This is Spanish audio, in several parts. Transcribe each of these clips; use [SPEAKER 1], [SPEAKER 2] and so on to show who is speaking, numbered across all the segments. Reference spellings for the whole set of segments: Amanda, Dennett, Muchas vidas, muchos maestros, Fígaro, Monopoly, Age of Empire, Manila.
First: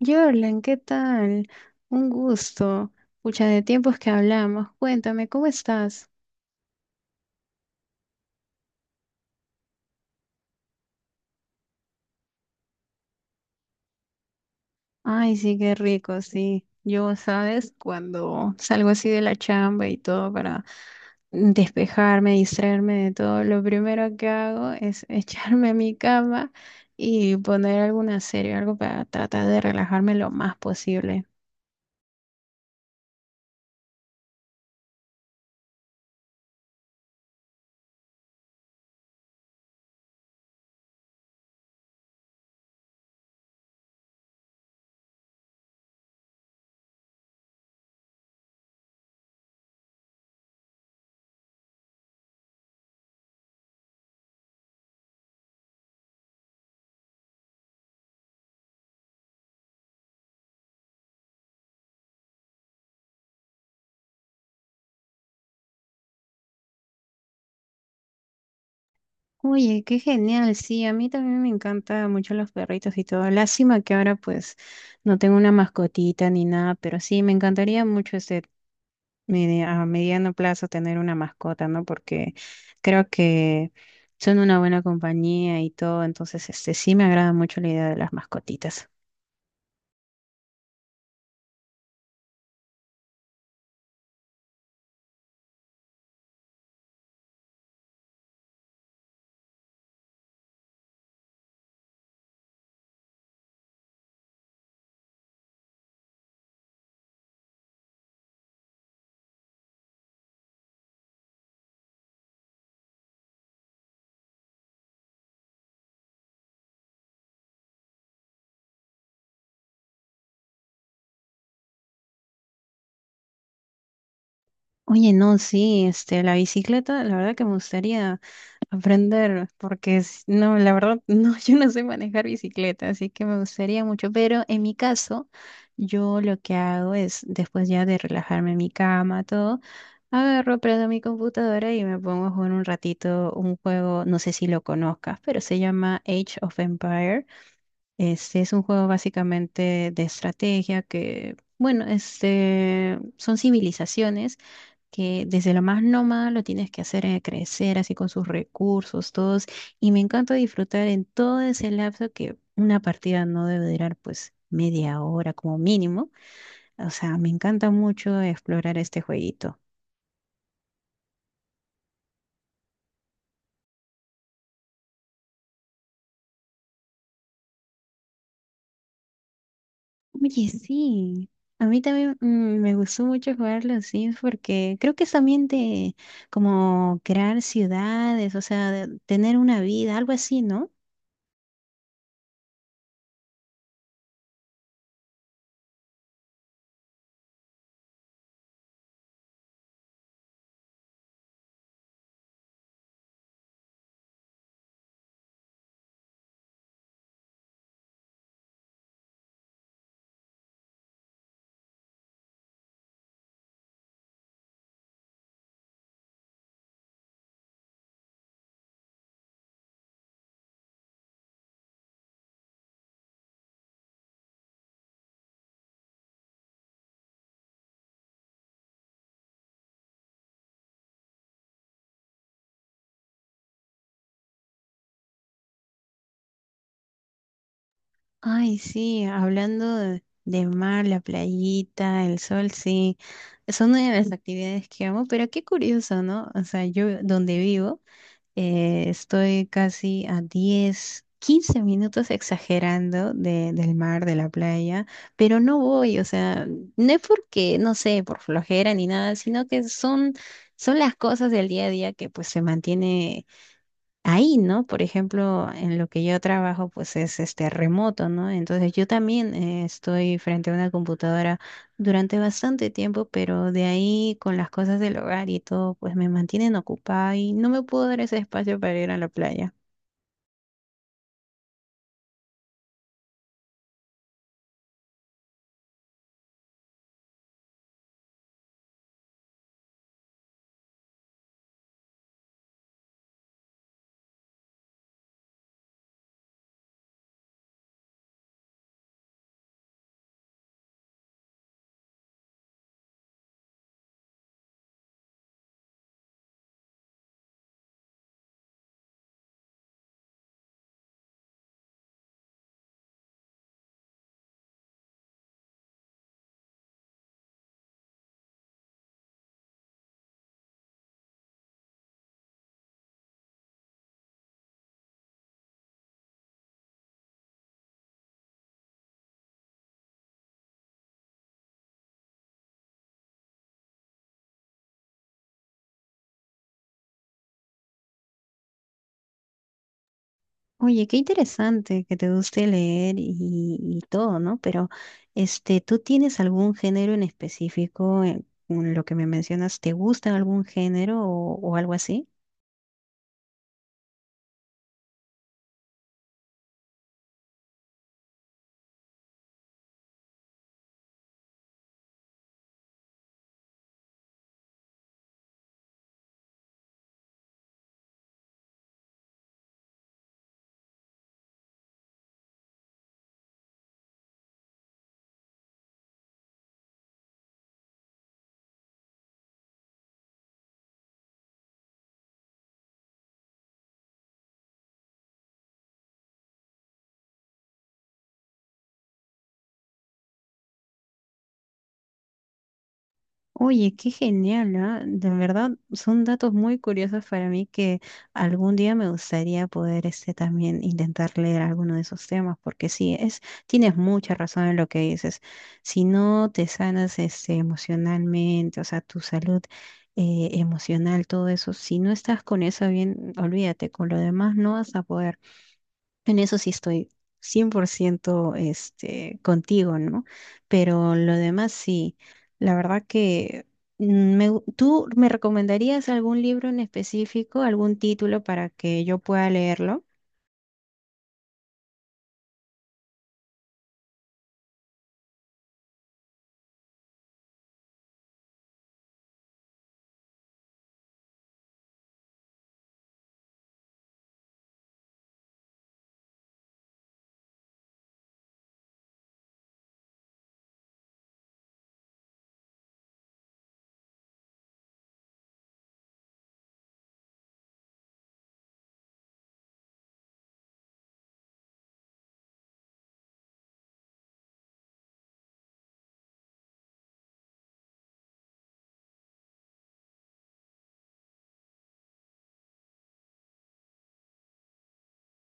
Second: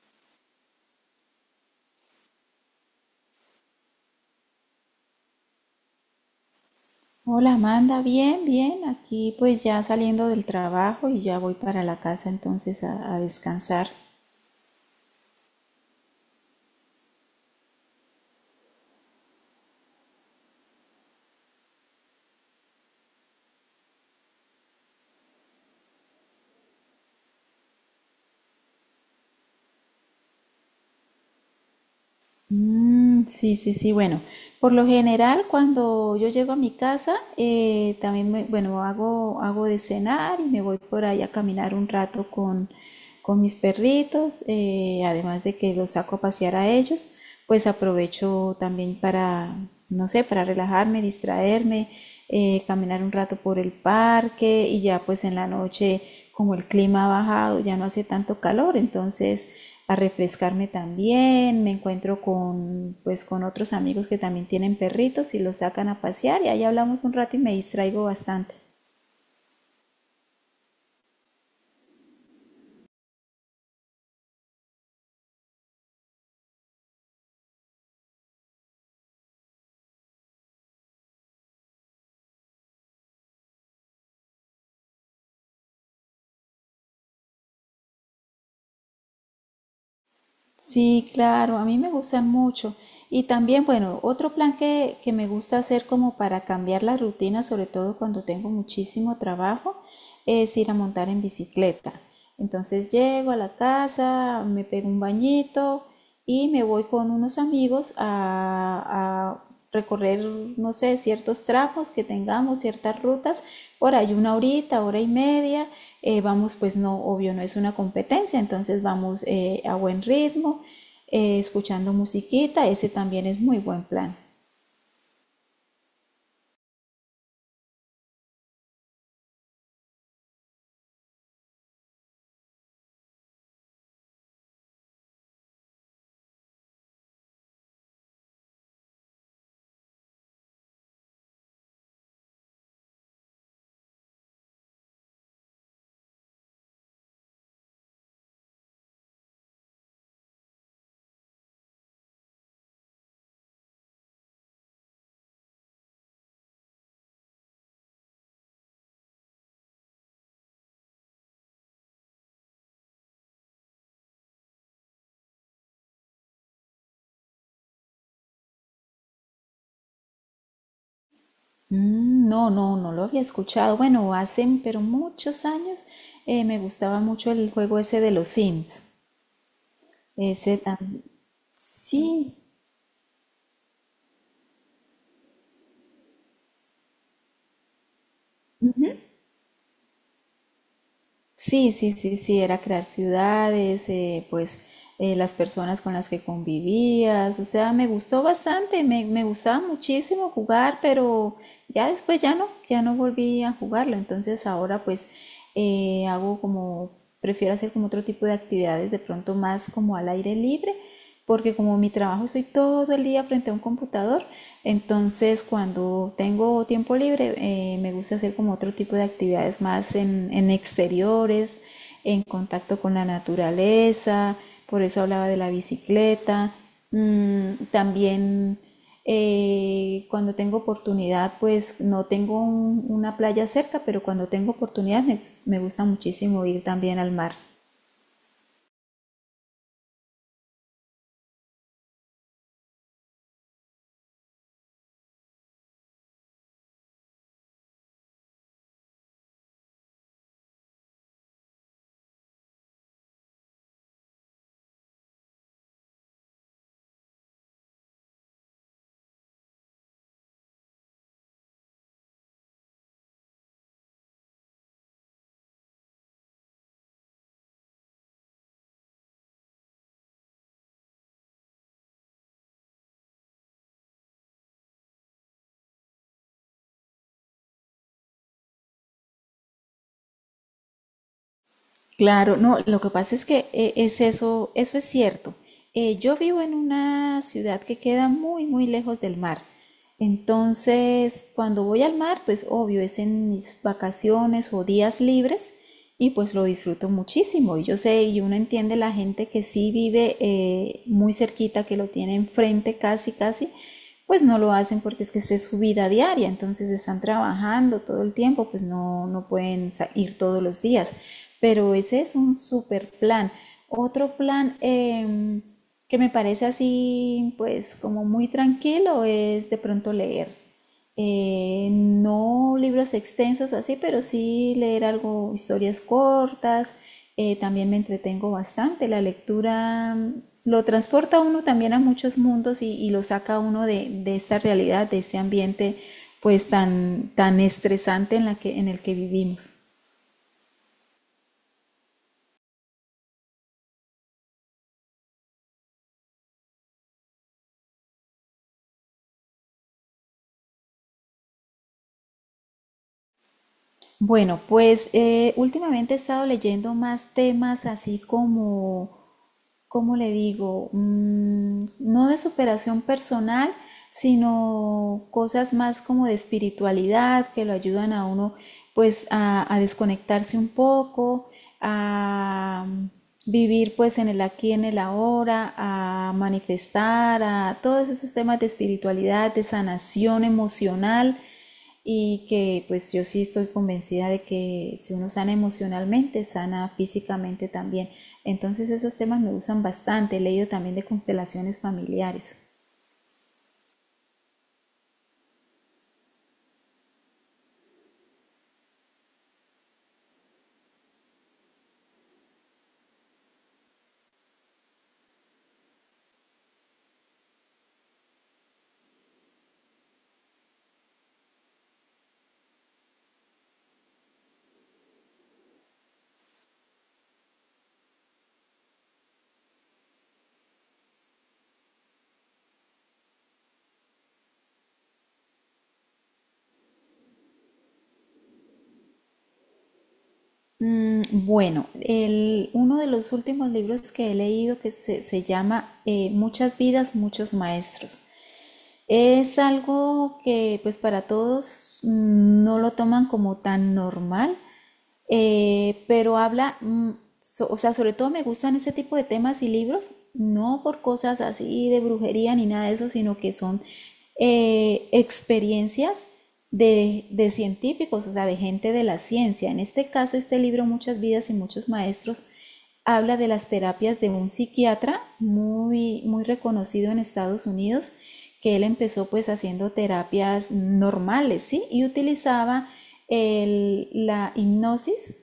[SPEAKER 1] Jorlan, ¿qué tal? Un gusto. Pucha, de tiempos que hablamos. Cuéntame, ¿cómo estás?
[SPEAKER 2] Hola Amanda, bien, bien. Aquí pues ya saliendo del trabajo y ya voy para la casa entonces a descansar.
[SPEAKER 1] Ay, sí, qué rico, sí. Yo, ¿sabes? Cuando salgo así de la chamba y todo para despejarme, distraerme de todo, lo primero que hago es echarme a mi cama y poner alguna serie, algo para tratar de relajarme lo más posible.
[SPEAKER 2] Mm, sí, sí, sí. Bueno, por lo general cuando yo llego a mi casa, también bueno, hago de cenar y me voy por ahí a caminar un rato con mis perritos, además de que los saco a pasear a ellos, pues aprovecho también para, no sé, para relajarme, distraerme, caminar un rato por el parque y ya pues en la noche como el clima ha bajado, ya no hace tanto calor, entonces a refrescarme también, me encuentro con pues con otros amigos que también tienen perritos y los sacan a pasear y ahí hablamos un rato y me distraigo bastante.
[SPEAKER 1] Oye, qué genial, sí, a mí también me encantan mucho los perritos y todo. Lástima que ahora pues no tengo una mascotita ni nada, pero sí, me encantaría mucho este a mediano plazo tener una mascota, ¿no? Porque creo que son una buena compañía y todo, entonces este sí me agrada mucho la idea de las mascotitas.
[SPEAKER 2] Sí, claro, a mí me gustan mucho. Y también, bueno, otro plan que me gusta hacer como para cambiar la rutina, sobre todo cuando tengo muchísimo trabajo, es ir a montar en bicicleta. Entonces llego a la casa, me pego un bañito y me voy con unos amigos a recorrer, no sé, ciertos tramos que tengamos, ciertas rutas, ahora hay una horita, hora y media, vamos, pues no, obvio, no es una competencia, entonces vamos a buen ritmo, escuchando musiquita, ese también es muy buen plan.
[SPEAKER 1] Oye, no, sí, este, la bicicleta, la verdad que me gustaría. Aprender, porque no, la verdad, no, yo no sé manejar bicicleta, así que me gustaría mucho, pero en mi caso, yo lo que hago es, después ya de relajarme en mi cama, todo, agarro, prendo mi computadora y me pongo a jugar un ratito un juego, no sé si lo conozcas, pero se llama Age of Empire. Este es un juego básicamente de estrategia que, bueno, este, son civilizaciones que desde lo más nómada lo tienes que hacer crecer así con sus recursos, todos. Y me encanta disfrutar en todo ese lapso que una partida no debe durar pues media hora como mínimo. O sea, me encanta mucho explorar este jueguito.
[SPEAKER 2] Mm, no, no, no lo había escuchado, bueno, hace, pero muchos años me gustaba mucho el juego ese de los Sims,
[SPEAKER 1] Oye,
[SPEAKER 2] ese
[SPEAKER 1] sí. A mí también
[SPEAKER 2] Sí,
[SPEAKER 1] me gustó mucho jugar los Sims porque creo que es también de como crear ciudades, o sea, de tener una vida, algo así, ¿no?
[SPEAKER 2] sí, sí, sí, sí, era crear ciudades, pues las personas con las que convivías, o sea, me gustó bastante, me gustaba muchísimo jugar, pero ya después ya no, ya no volví a jugarlo, entonces ahora pues eh, hago como, prefiero hacer como otro tipo de actividades de pronto más como al aire libre, porque como mi trabajo estoy todo el día frente a un computador, entonces cuando tengo tiempo libre me gusta hacer como otro tipo de actividades más en exteriores, en contacto con la naturaleza, por eso hablaba de la bicicleta. Mm, también cuando tengo oportunidad, pues no tengo una playa cerca, pero cuando tengo oportunidad me gusta muchísimo ir también al mar.
[SPEAKER 1] Ay, sí, hablando de mar, la playita, el sol, sí, son una de las actividades que amo, pero qué curioso, ¿no? O sea, yo donde vivo estoy casi a 10, 15 minutos exagerando de, del mar, de la playa, pero no voy, o sea, no es porque, no sé, por flojera ni nada, sino que son, son las cosas del día a día que pues se mantiene ahí, ¿no? Por ejemplo, en lo que yo trabajo, pues es este remoto, ¿no? Entonces yo también estoy frente a una computadora durante bastante tiempo, pero de ahí con las cosas del hogar y todo, pues me mantienen ocupada y no me puedo dar ese espacio para ir a la playa.
[SPEAKER 2] Claro, no, lo que pasa es que es eso, eso es cierto. Yo vivo en una ciudad que queda muy, muy lejos del mar. Entonces, cuando voy al mar, pues obvio, es en mis vacaciones o días libres y pues lo disfruto muchísimo. Y yo sé, y uno entiende la gente que sí vive muy cerquita, que lo tiene enfrente casi, casi, pues no lo hacen porque es que es su vida diaria, entonces están trabajando todo el tiempo, pues no, no pueden ir todos los días, pero ese es un super plan. Otro plan que me parece así, pues como muy tranquilo, es de pronto leer. No libros extensos así, pero sí leer algo, historias cortas. Eh, también me entretengo bastante. La lectura mm, lo transporta a uno también a muchos mundos y lo saca a uno de esta realidad, de este ambiente pues tan, tan estresante en la que, en el que vivimos.
[SPEAKER 1] Oye, qué interesante que te guste leer y todo, ¿no? Pero, este, ¿tú tienes algún género en específico en lo que me mencionas? ¿Te gusta algún género o algo así?
[SPEAKER 2] Bueno, pues últimamente he estado leyendo más temas así como ¿cómo le digo? Mm, no de superación personal, sino cosas más como de espiritualidad que lo ayudan a uno pues a desconectarse un poco, a vivir pues en el aquí, en el ahora, a manifestar, a todos esos temas de espiritualidad, de sanación emocional y que pues yo sí estoy convencida de que si uno sana emocionalmente, sana físicamente también. Entonces esos temas me gustan bastante, he leído también de constelaciones familiares.
[SPEAKER 1] Oye, qué genial, ¿ah? De verdad, son datos muy curiosos para mí que algún día me gustaría poder este, también intentar leer alguno de esos temas, porque sí, es, tienes mucha razón en lo que dices. Si no te sanas este, emocionalmente, o sea, tu salud emocional, todo eso, si no estás con eso bien, olvídate, con lo demás no vas a poder. En eso sí estoy 100% este, contigo, ¿no? Pero lo demás sí, la verdad que ¿tú me recomendarías algún libro en específico, algún título para que yo pueda leerlo?
[SPEAKER 2] Mm, bueno, el, uno de los últimos libros que he leído que se llama Muchas vidas, muchos maestros. Es algo que pues para todos mm, no lo toman como tan normal, pero habla, mm, o sea, sobre todo me gustan ese tipo de temas y libros, no por cosas así de brujería ni nada de eso, sino que son experiencias de científicos, o sea, de gente de la ciencia. En este caso, este libro, Muchas vidas y muchos maestros, habla de las terapias de un psiquiatra muy, muy reconocido en Estados Unidos, que él empezó pues haciendo terapias normales, ¿sí? Y utilizaba la hipnosis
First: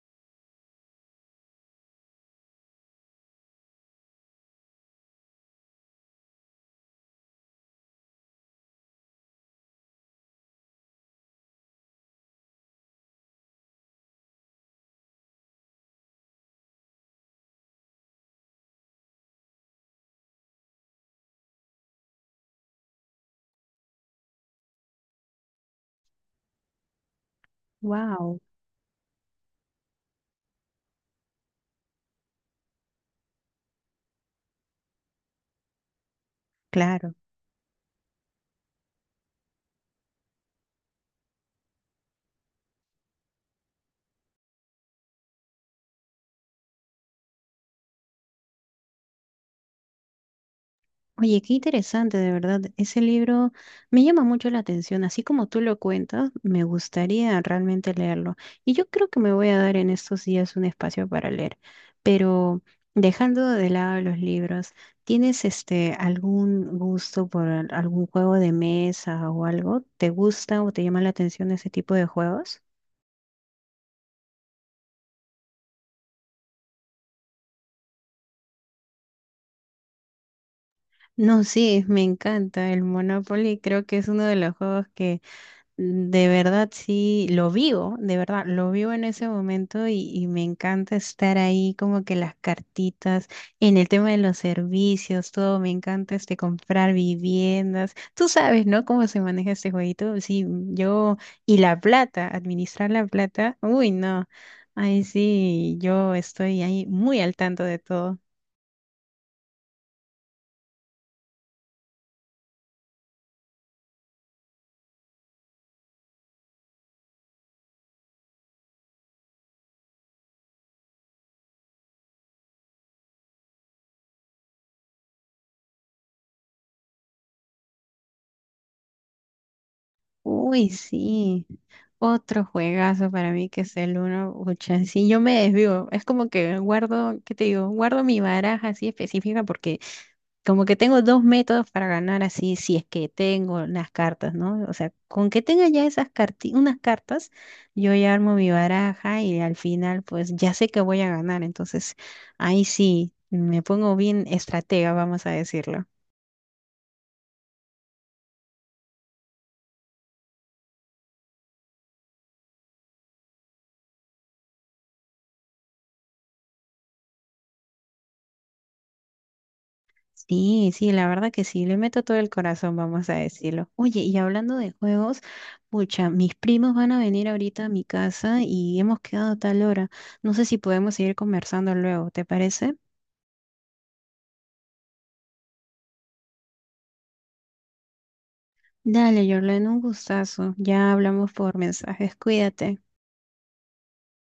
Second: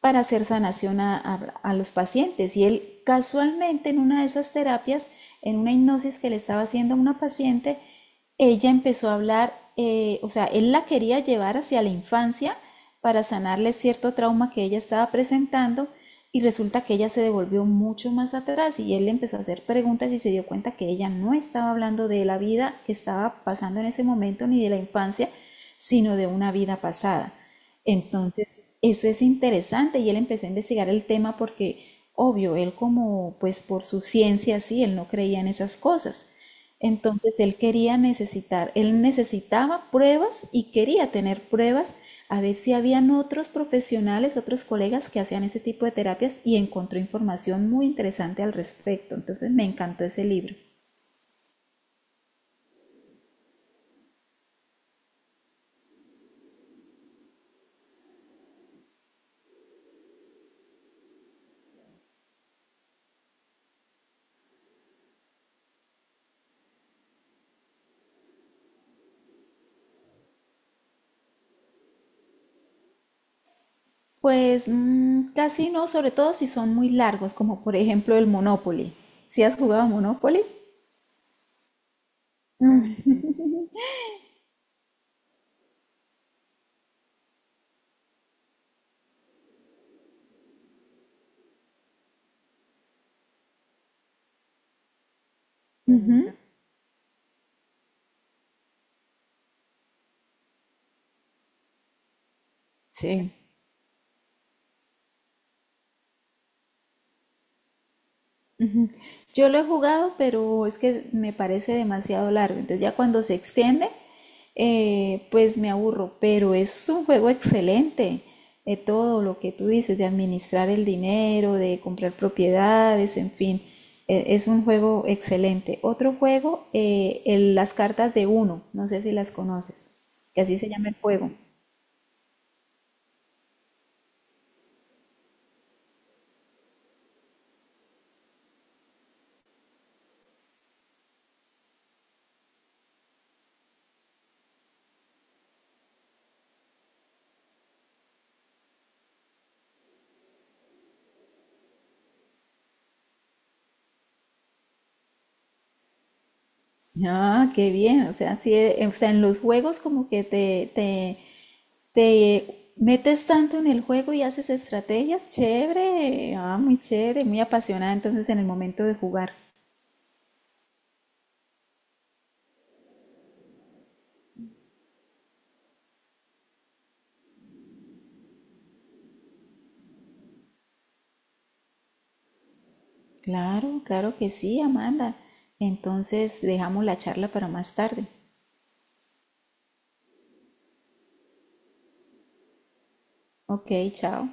[SPEAKER 2] para hacer sanación a los pacientes. Y él casualmente en una de esas terapias, en una hipnosis que le estaba haciendo a una paciente, ella empezó a hablar, o sea, él la quería llevar hacia la infancia para sanarle cierto trauma que ella estaba presentando y resulta que ella se devolvió mucho más atrás y él le empezó a hacer preguntas y se dio cuenta que ella no estaba hablando de la vida que estaba pasando en ese momento ni de la infancia, sino de una vida pasada.
[SPEAKER 1] Wow,
[SPEAKER 2] Entonces, eso es interesante y él empezó a investigar el tema porque, obvio, él como, pues por su ciencia, sí, él no creía en esas cosas.
[SPEAKER 1] claro.
[SPEAKER 2] Entonces, él quería necesitar, él necesitaba pruebas y quería tener pruebas a ver si habían otros profesionales, otros colegas que hacían ese tipo de terapias y encontró información muy interesante al respecto. Entonces, me encantó ese libro.
[SPEAKER 1] Oye, qué interesante, de verdad. Ese libro me llama mucho la atención. Así como tú lo cuentas, me gustaría realmente leerlo. Y yo creo que me voy a dar en estos días un espacio para leer. Pero dejando de lado los libros, ¿tienes este algún gusto por algún juego de mesa o algo? ¿Te gusta o te llama la atención ese tipo de juegos?
[SPEAKER 2] Pues mm, casi no, sobre todo si son muy largos, como por ejemplo el Monopoly. ¿Si has jugado a Monopoly?
[SPEAKER 1] No, sí, me encanta el Monopoly. Creo que es uno de los juegos. De verdad, sí, lo vivo, de verdad, lo vivo en ese momento y me encanta estar ahí como que las cartitas, en el tema de los servicios, todo, me encanta este comprar viviendas. Tú sabes, ¿no? Cómo se maneja este jueguito. Sí, yo, y la plata, administrar la
[SPEAKER 2] Sí.
[SPEAKER 1] plata, uy, no. Ahí sí, yo estoy ahí muy al tanto de todo.
[SPEAKER 2] Yo lo he jugado, pero es que me parece demasiado largo. Entonces ya cuando se extiende, pues me aburro. Pero es un juego excelente. De todo lo que tú dices, de administrar el dinero, de comprar propiedades, en fin. Es un juego excelente. Otro juego, las cartas de uno. No sé si las conoces. Que así se
[SPEAKER 1] Uy,
[SPEAKER 2] llama el juego.
[SPEAKER 1] sí. Otro juegazo para mí que es el uno. Ucha, sí, yo me desvío. Es como que guardo, ¿qué te digo? Guardo mi baraja así específica porque como que tengo dos métodos para ganar así, si es que tengo las cartas, ¿no? O sea, con que tenga ya esas unas cartas, yo ya armo mi baraja y al final pues ya sé que voy a ganar. Entonces, ahí sí, me pongo bien estratega, vamos a decirlo.
[SPEAKER 2] Ah, qué bien. O sea, sí, o sea, en los juegos como que te metes tanto en el juego y haces estrategias, chévere, ah, muy chévere, muy apasionada entonces en el momento de jugar.
[SPEAKER 1] Sí, sí, la verdad que sí, le meto todo el corazón, vamos a decirlo. Oye, y hablando de juegos, pucha, mis primos van a venir ahorita a mi casa y hemos quedado a tal hora. No sé si podemos seguir conversando luego, ¿te parece?
[SPEAKER 2] Claro, claro que sí, Amanda. Entonces dejamos la charla para más tarde.
[SPEAKER 1] Dale, Jorlen, un gustazo. Ya hablamos por mensajes, cuídate.
[SPEAKER 2] Ok, chao.